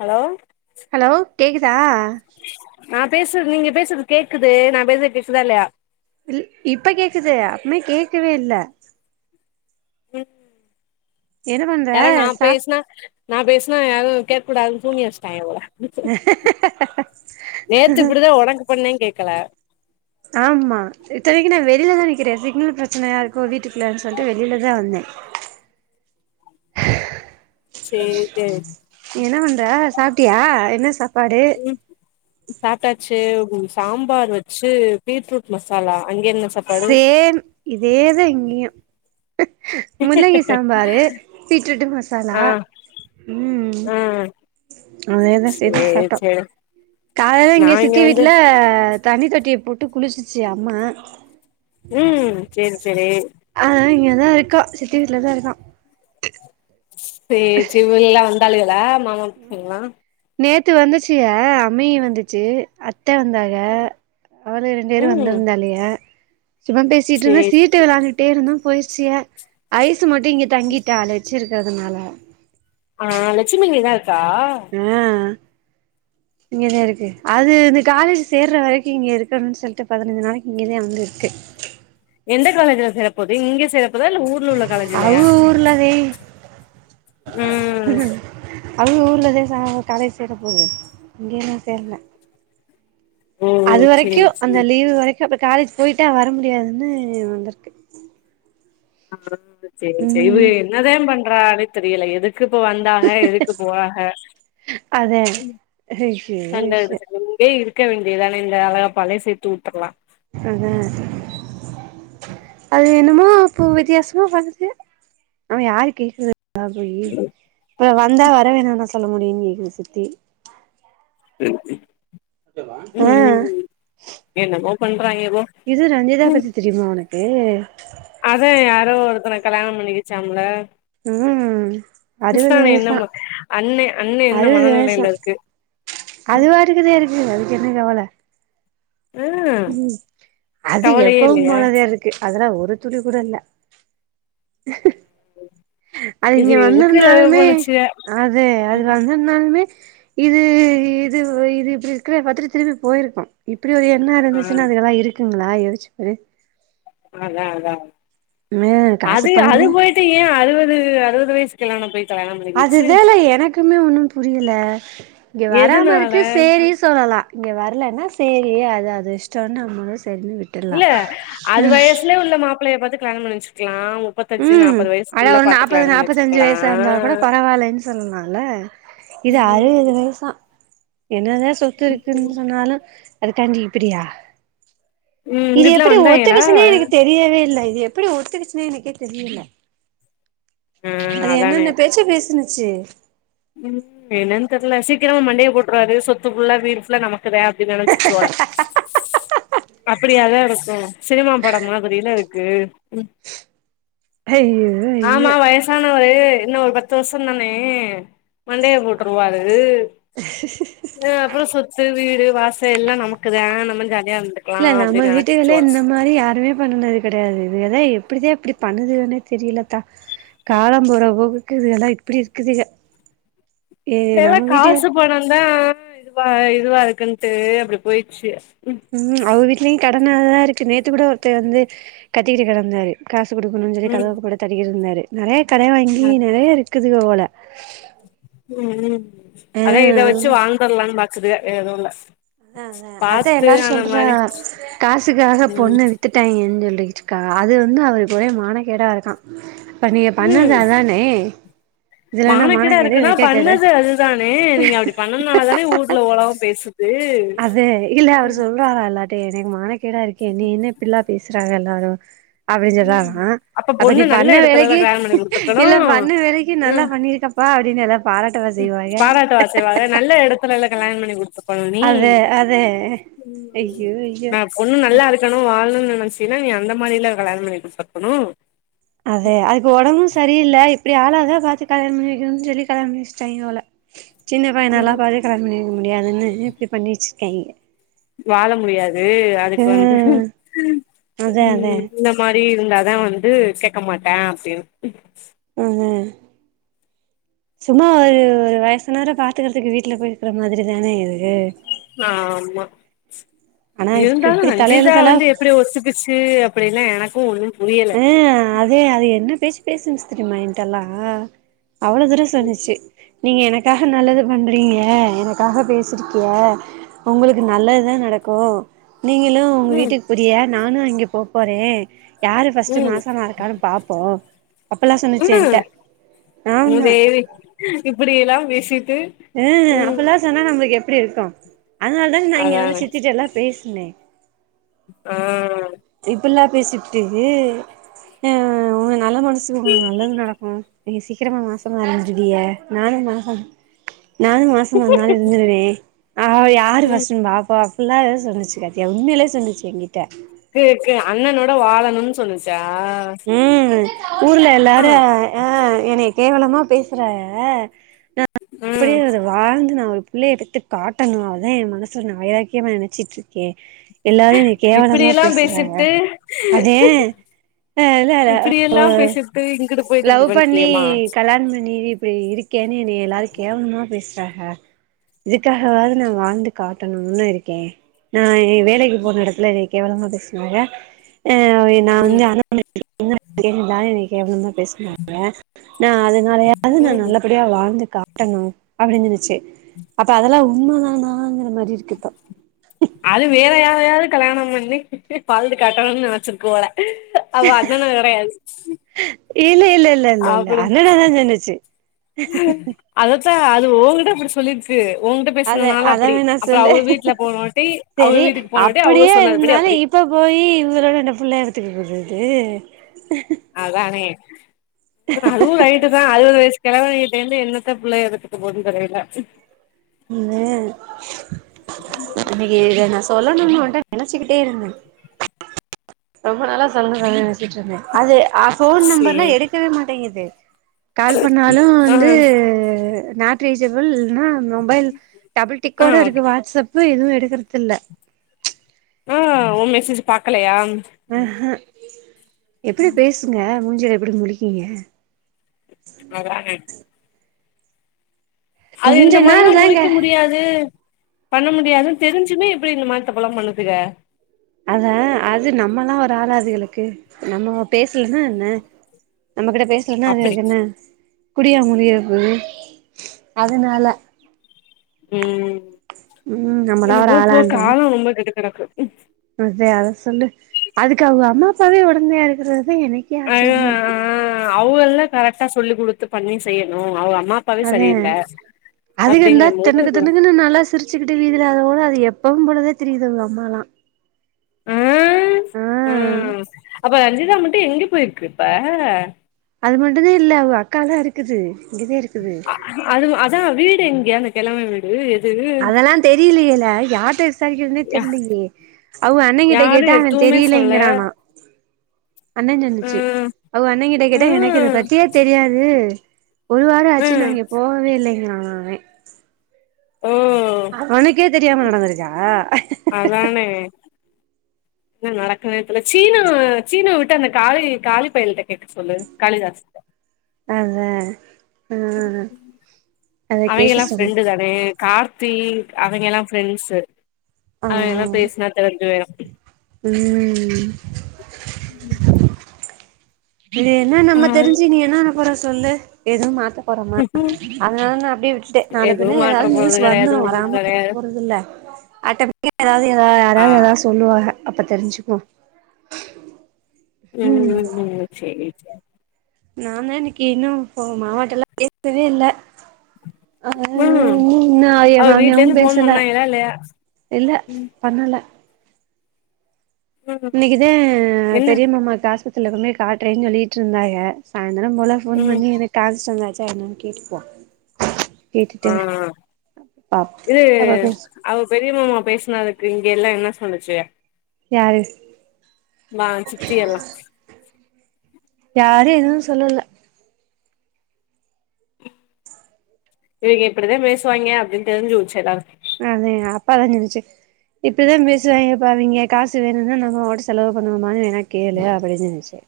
hello hello கேக்குதா நா பேசு நீங்க பேசுறது கேக்குது நா பேசுறது கேக்குதா இல்லையா இல் இப்ப கேக்குது அப்பமே கேக்கவே இல்ல உம் என்ன பண்ற சா நா பேஸ்னா யாரும் கேக் கூடாது சூனியம் வச்டாங்க போல நேத்து இப்டிதா ஒனக்கு பண்ணே கேக்கல ஆமா இத்தனைக்கு நா வெளிலதா நிக்கிற சிக்னல் பிரச்சனையா இருக்கோ வீட்டுக்குள்ள சொல்ட்டு வெளில தா வந்தே சேரி தெர் என்ன பண்ற சாப்டியா என்ன‌ சா ம் சாப்டாச் டு சாம்பார் வச்சு பீட்ரூட் மசாலா அங்க என்ன சாப்பாடு சேம் இதேதா இங்கயு முள்ளங்கி சாம்பாரு பீட்ரூட்டு மசாலா ஆ ம் ஆ அதேதா சேத்து சேரி சாப்ட்டோ சேரி காலைல நா இங்க சித்தி வந்து வீட்ல தண்ணி தொட்டிய போட்டு குளிச்சிச்சி அம்மா ம் சேரி சேரி அங்கதா இருக்கா சித்தி வீட்லதா இருக்கா சேர் சேரி விளா தலுகல [unintelligible] நேத்து வந்துச்சு அ அம்மயி வந்துச்சு அத்த வந்தாக அவளுக ரெண்டு பேரு ம் வந்துருந்தாலுக சும்மா பேசிட்ருந்தோ சேரி சீட்டு சேரி வெளாண்டுட்டே இருந்தோ பொய்சிய ஐஸ் மட்டு இங்க தங்கிட்டாலெச்சிரு த்ததுனால ஆ லட்சுமி இங்கதா இருக் கா இங்கதே இருக்கு அது இந்த காலேஜ் சேர்ற வரைக்கு இங்க இருக்கணு சொல்லிட்டு பதினஞ்சு நாளைக்கு இங்கதா வந்து இருக்கு எந்த காலேஜ்ல சேறப்போது இங்க சேரப் தா இல்ல ஊர்ல உள்ள காலேஜ்லயா அவுக ஊர்லதே ம் அவங்க ஊர்லதே க காலேஜ் சேர போது இங்கயல்லா சேர்ல ஓ அது வரைக்கு சேரி அந்த சேரி லீவு வரைக் அப்றோ காலேஜ் போய்ட்டா வர முடியாதுன்னு வந்துருக்கு அப்பற சேரி சே இவ என்னதா பண் றானே தெரியல எதுக் குப்போ வந்தாக எதுக்கு போறாக அதே ஐயோ சண்ட ஐயோ இருக் இங்கே இருக் க வேண்டியதான இந்த அழகப்பாலே சேத்து உட்ரலா அதா அது என்னமோ இப்ப வித்தியாசமா பண்ணுது நம்ம யாரு கேக்குது அ போயி அப்போ வந்தா வர வேணானா சொல் சொல்ல முடியு கேக்குது சித்தி [inaudible] அ ம் என்னமோ பண்றாய்ங்கபோ இது ரஞ்சிதா பத்தி தெரியுமா உனக் [unintelligible] அதா யாரோ ஒருத்தன கல்யாண பண்ணிக்கிச்சாம்ல உம் அறுவது கிருஷ்ணாண்ண வயசா என்னமா அண்ணே அண்ணே என்ன அறுவது வயசா மனநிலையில இருக்கு ம் அது வாட்டுகுதா இருக்கு என்ன கவல ஆ உம் அது கவலையே எப்பவு இல்லையா போலதா இருக்கு அதல ஒரு துளி கூட இல்ல [inaudible] அது இது இங்க எதுக்கு லவ் வந்திருந்தாலுமே பண்ணுச்சுக அது அது ம் வந்திருந்தாலுமே இது இது இது இப்படி இருக்கிற பாத்துட்டு திரும்பி போயிருக்கூ இப்டி ஒரு எண்ணோ ஆ இருந்துச்சுனா அதுல்லா இருக் ட்ருவிங்களா யோசிச்சு பாரு அதா அதா மே காசு அது அது பணந்தா போயிட்டு ஏ அறுவது அறுவது வயசு [unintelligible] பண்ணிக்கிச்சு அதுதன எனக்குமே ஒண்ணும் புரிய ல இங்க வராம எதுனால இருக்கு சேரி சொல்லலா இங்க வர்லனா சேரி அது அது இஷ்டனு நம்ம இல்ல அது வயசுலே உள்ள மாப்பிள்ளையை பாத்து கல்யாணம் பண்ண வச்சு க்லாம் உம் அடா ஒரு நாப்பது நாப்பத்துஅஞ்சு வச்சிருக்கலா வயசா இருந்தா கூட பரவால்லன்னு சொல்லலால இது ம் அறுவது வயசா என்னதா சொத்து இருக்குன்னு சொன்னாலு அதுக்காண்டி இப்படியா இது இங்கிட்லா எப்படி வந்தாய்ங்களா ஒத்துகிசின்னே எனக்கு தெரியவே இல்ல எப்படி ஒத்துகிச்னே எனக்கே தெரியல்ல ஆ அது என்னன்ன பேச்சு பேசினு சி உம் என்னனு தெர்ல சீக்கிரம மண்டய போ ட்ருவாரு சொத்து ஃபுல்லா வீடு ஃபுல்லா நமக் க்குதே அப்டி நெனச்சிச்சோ அப்படியாதா இருக்கு சினிமா பட மாதிரியில இரு க்கு ஐயோ ஐயோ இன்னும் ஒரு ஒரு இன்ன ஒரு பத்து வருஷம் தானே மண்டைய போட்டுருவாரு அஹ் அப்புறம் சொத்து வீடு வாச எல்லா நமக்குதா நம்மள்கு இல்ல நம்ம வீட்டுகளே இந்த மாரி யாருமே பண்ணுனது கெடையாது இது அத எப்படிதான் அப்படி பண்ணுதுன்னே தெரியல தா காலம் போற போகுக்கு இதுகல்லாம் இப்டி இருக்குதுங்க இப்ப எல்ல காசு பணம்தான் ஆஹ் இதுவா இதுவா இருக்குன்ட்டு அப்படி போயிடுச்சு ம் உம் அவக வீட்லயு கட நல்லா இருக்கு நேத்து கூட ஒருத்த வந்து கத்திட்டு கிடந்தாரு காசு துட்டு கொடுக்கணும் சொல்லி ம் கதவு கூட தட்கீறுந்தார் து நெறயெ கட வாங்கி அ நெறைய இருக் க்குதுக்க போல உம் உ ஆ அதான் இத வச்சு வாழ்ந்தரலன்னு பா காசு தா ஏது இல்ல அ அ அதான் பாத்து எல்லாரும் அந்த சொல்றா மாரி காசுக்காக ம் பொண்ணு வித்துட்டாங்கன்னு சொல் இருக்கா அது வந்து அவருக்கு ஒரே மானக்கேடா இருக்க இப்ப நீ பண்ணது அதானே இதுல என்ன மானக்கேட மானக்கேடு இருக்குன்னா வெக்கக்கேடு பண்ணது அதுதானே நீங்க அப்படி பண்ணதுனால தானே ஊர்ல உலவம் பேசுது அது இல்ல அவரு சொல்றாறல்லட் ட்டே எனக் மானக் கேட இருக்கேன் நீ என்ன இப்டிலா பேசுற ன்டாங்க எல்லாரு அப்படின்னு ம் சொல்றாங்க அப்ப நீ பொண்ணு நல்ல பண்ண எடத்துலதா வேலைக்கு கல்யாணோ பண்ணி குடுத்துருக்கணு இல்ல பண்ண வேலைக்கு நல்லா பண்ணிருக்கப்பா அப்படின்னு நல்ல பாராட்டவா செய்வாக நல்ல எடத்துலல்ல கல்யாணம் பண்ணி கொடுத்து பழனி அது அது ஐயோ நா ஐயோ பொண்ணு நல்லா இருக்குன்னு வாழனு நல்ல மனுசினா நீ அந்த மாரி இல்ல கல்யாணம் பண்ணி கொடுத்திருக்கணு அதே அதுக்கு உடம்பும் சரியில்ல இப் இப்படி ஆளாதான் பாத்து கல்யாணம் பண்ணி வைக்கணுன்னு சொல்லி கல்யாணம் பண்ணி வச்சிட்டாங்க போல சின்ன பையனலாம் பாத்து கல்யாணம் பண்ணி வைக்க முடியாதுன்னு இப்படி பண்ணி வெச்சி கை வாழ முடியாது அதுக்கு வந்து அதா உ அதா இந்த மா டி இருந்தாதா வந்து கேக்க மாட்டேன் அப்படின்னு உஹ்ம் உம் சும்மா ஒரு வயசு நேர பாத்துக்கறதுக்கு வீட்டுல போயிருக்குற மாதிரி தானே இது ஆஹ் ஆமா ஆனா இதுக்கு இருந்தாலு இப்டி ரஞ்சிதா தலையெழுத்தெல்லா வந்து எப்படி ஒத்துக்குச்சு அப்படினா எனக்கு ஒண்ணுமே ஆஹ் அதே அது என்ன பேச்சு பேசுன்ச்சு தெரிமா எங்கிட்டலா அவ்வளோ தூர சொல்லுச்சு நீங்க எனக் க்காக நல்லது பண்றீங்க எனக்காக பேசிருக்கிய உங்களுக்கு நல்லதுதான் நடக்கும் நீங்களும் உங்க ம் வீட்டுக்கு போரிய நானும் அங்க போ போறேன் யாரு ஃபர்ஸ்ட்டு மாசமா இருக்கான்னு பார்ப்போம் உம் ஆமா மூதேவி இப்டியெல்லா பேசி ஹம் அப்பெல்லா சொன்னா நம்ளுக்கு எ ப்டி இருக்கும் அதனால தாங் நா இங்க வந்து சிரிச்சிட்டு எல்லா பேசு பின்னே ஆஹ் இப்பில்லாப் பேசி புட்டு ஆஹ் உங்க நல்ல மனசுக்கு உங்களுக்கு நல்லது நடக்கும் நீங்க சீக்கிரமா மாசமா அடஞ்சிடுவிய நானு மாசம் நானு மாசம்மா இருந்தாலு இருந்துடுவே ஆஹ யாரு ம் ஃபஸ்ட்டுன் பாப்பாப் [unintelligible] ஏதாவ்து சொன்னுச்சு [unintelligible] உண்மலியே சொன்னச்சு என்கிட்ட இருக்கு அண்ணனோட வாழணும்னு சொன்னுச்சா உம் ஊர்ல ம் எல்லாரும் ஆஹ் எனைய கேவலமா பேசுறாக நா ம் அப்டியே அத வாழ்ந்து நா அவ் புள்ளைய பெத்து காட்டணு அததா என் மனசுல நா வைரக்கியமா நெனச்சிட் இருக்கே எல்லாரும் என்னய கேவலமா இப்டியெல்லா பேசுறாக பேசிப்ட்டு அதே ஏ இல்லல இப்டியெல்லா [unintelligible] பேசிப்ட்டு இங்குட்டு போயிட்டு லவ் இப்டி பண்ணி பண்ட்டியேமா கல்யாண பண்ணி இப்டி இருக்கேன்னு என்னை எல்லாரு கேவலமா பேசுறஹா இதுக்காஹவாது நா வாழ்ந்து காட்டணும்னு இருக்கே நா வேலைக்கு போன எடத்துல என்னய கேவலமா பேசுனாஹ [unintelligible] நா ம் வந்து அனுப் [inaudible] என்னய கேவலமா [inaudible] நா அதனாலயாது நா ம் நல்லபடியா வாழ்ந்துக்க ட்டணு அப்டின் சொன்னுச்சு அப்ப அதெல்லா உ உண்மதனாங்குற மா அது வேற யா ரையது கல்யாண பண்ணி வாழ்ந்து காட்டணுனு நெனச்சிருக்ளாலா அவ்வ அண்ணண கெடையாது ஈலே இல்ல இல்ல இல்ல அப்டி இல்ல [unintelligible] முடி சொல்லிர்ச்சு அத அத வேணா சொல்லு வீட்ல போனவாட்டி அவங்க சேரி வீட்டுக்கு போனவாட்டி அவங்க அப்புடியே சொன்னதுபடி இருந்தாலு அப்டி இப்ப போயி இவுகதான அந்த புள்ளய வ திகுறர்ரது அதானே அதுவூ ரைட்டு தா அறுவது வயசு கிழவே கிட் எங்க என்னத்த பிள்ளைக எதுதித்து போதுன் தெரியல மே இன்னைக்கு இத நா சொல்ல [unintelligible] நெனச்சுக்கிட்டே இருந்தே ரொம்ப நாளா சொல்லனு சொல்லனு நெனச்சிட்டு இருந்தே அது ஆ ஃபோன் நம்பர்லா சேரி எடுக்கவே மாட்டேங்கித் வேர் கால் பண்ணாலு ஆ வந்து நாட் ரீச்சபில் ன்னா மொபைல் டபுள் ஆ டிக்கோட ஓகே இருக்கு வாட்ஸ்அப் இப்ப ஏதுவு எடுக்கிறதில்ல ஆ ஒம் மெசேஜ் பாக்கலையா ம்ஹூ எத்து பேசுங்க மூஞ்சில எப்பிடி முழிக்கீங்க அத்தான அது கொஞ்ச இந்த மார்லா நாள் உழைக்க தாங்க முடியாது பண்ண முடியாதுன் தெரிஞ்சுமே எப்டி இந்த மாரி தப்புல்லா பண்ணுத்துக அதா அது நம்மலா ஒரு ஆளா அதுகளுக்கு நம்மோ பேசுலன்னா என்ன நம்ம கிட்ட பேசுலன்னா அப்டி அதுகளுக் என்ன குடியா முழிகிற போது அதனால உம் உம் நம்மளா ஒர் ஆளாண்றாங்க ரொம்ப கெட்டு கெடக்கு ம் அத்த அத சொல்லு அதுக்கு அவுக அம்மா அப்பாவே ஒடந்தையா ர்ரு தி எனைக்கே ஆச்ரியமா இருக்கு கரக்ட்டா சொல்லு குடுத்து பண்ணி செய்யணு அவ் அம் அதே அதுக இந்தா அப்டிங்கும் தென்னுக்கு போது தென்னுக்குனு நல்லா சிரிச்சுகிட்டு வீதில அதோடா அது எப் போகும்பொழுதே திரியிது அவ்க அம்மாலா ஆஹ் ஆ ஆஹ் அப்ப ரஞ்சிதா மட் டு எங்க போய்ருக்கு இப்ப அது மட்டு்தா இல்ல அவ்க அக்காலா இருக்குது இங்கதா இருக்குது அ அதுவு அதா வீ டு எங்க அந்த கெழவ வீடு எது அதலா தெரியிலயேல யார்ட்ட விசாரிக்ரதுனே தெரிலையே அவ்க அண்ணங்கெட்ட யாரு கேட்டா அவ எதுவுமே சொல்ல தெரியலேங்குறானா அண்ண சொன்னுச்சு ம் அவ்க அண்ணங்கிட்ட கேட்டா எனக்கு இத ம் பத்தியே தெரியாது ஒரு வார ஆச்சு ம் நா இங்க போகவே இல்ல இன்னு உம் ஹிம் ஓ ம் வருஜா அதானே ன்ன நடக்குனே தெர்ல சீனு சீனு விட்டு அந்த காளி காளி பயல்ட்ட கேக்க சொல்லு காளிராஜ்ட்ட அதா கேக்க அவைங்கெலா சொல் ஃப்ரெண்டு தானே கார் த்தி அவைங்கெலா ஃப்ரெண்ட்ஸு அவைங்கெல்லா ஆஹ் பேசுனா தெரிஞ்சு போயிரு உம் உம் இத என்ன நம்ம தெரிஞ்சு இனி என்ன பண்ண போறோ சொல்லு எது மாத்த போறமா அதுலருந்து அப்டியே விட்டுட்டே நாள எதுவு பின்ன மாட்ற எதாவ்து நியூஸ் போறது கெடையாது வந்துரு ஒன்னு வராம கெடையாது போறதில்ல ஆட்டம் [unintelligible] எதாவ்து எதா ஆ யாராவ்து எதா சொல்லுவாங்க அப்ப தெரிஞ்சுக்கோ உம் உம் உம் சேரி சேரி நாந்தா இன்னக்கி இன்னு இப்ப மாமாட்டலா பேசவே இல்ல ம் அஹ் இன்னு எ அவ வீட்ல மாமியாவு இருந்து ஃபோன் பேசல பண்ணாய்களா இல்லையா இல்ல ம் பண்ணல ம் இன்னக்கிதே என்ன பெரிய மாமா காசு குட் த்துள்ளதுமே காட்றேன்னு சொல்லிக்கிட்ருந்தாக அ தினம் போல ஃபோன் ம் பண்ணி இரு காசு சொன்னாரு போ என்னன் கேட்டுட்டு வா ஆஹ் இது அப்ப பேசு அவ பெரிய மாமா பேசுனதுக்கு இங்க எல்லா என்ன சொன்னுச்சு யாரு மா சித்தியெல்லா யாரு எதுவு சொல்லல இவங்க இப்படிதா பேசுவாய்ங்க அப்டின்னு தெரிஞ்சு போச்சி எல்லாரு அதே, அப்பா அதா சொன்னுச்சு இப்படிதா பேசுவாய்ங்கப்பா அவிங்க காசு வேணுனா நம்ம போட்டு செலவு பண்ணனுமான்னு வேணா கேளு அப்டினு சொன்னுச்சு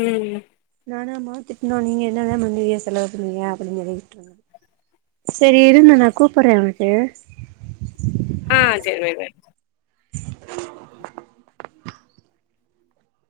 ம் ஆனா மா திட்டுனோ, நீங்க என்னதா பண்ணுவிய செலவு பண்ணீங்க அப்டின்னு சொல்லி திட்டுவாங்க சேரி இருந்த, நா கூப்புட்றே உன்ன அ ஆஹ் சரி பை பை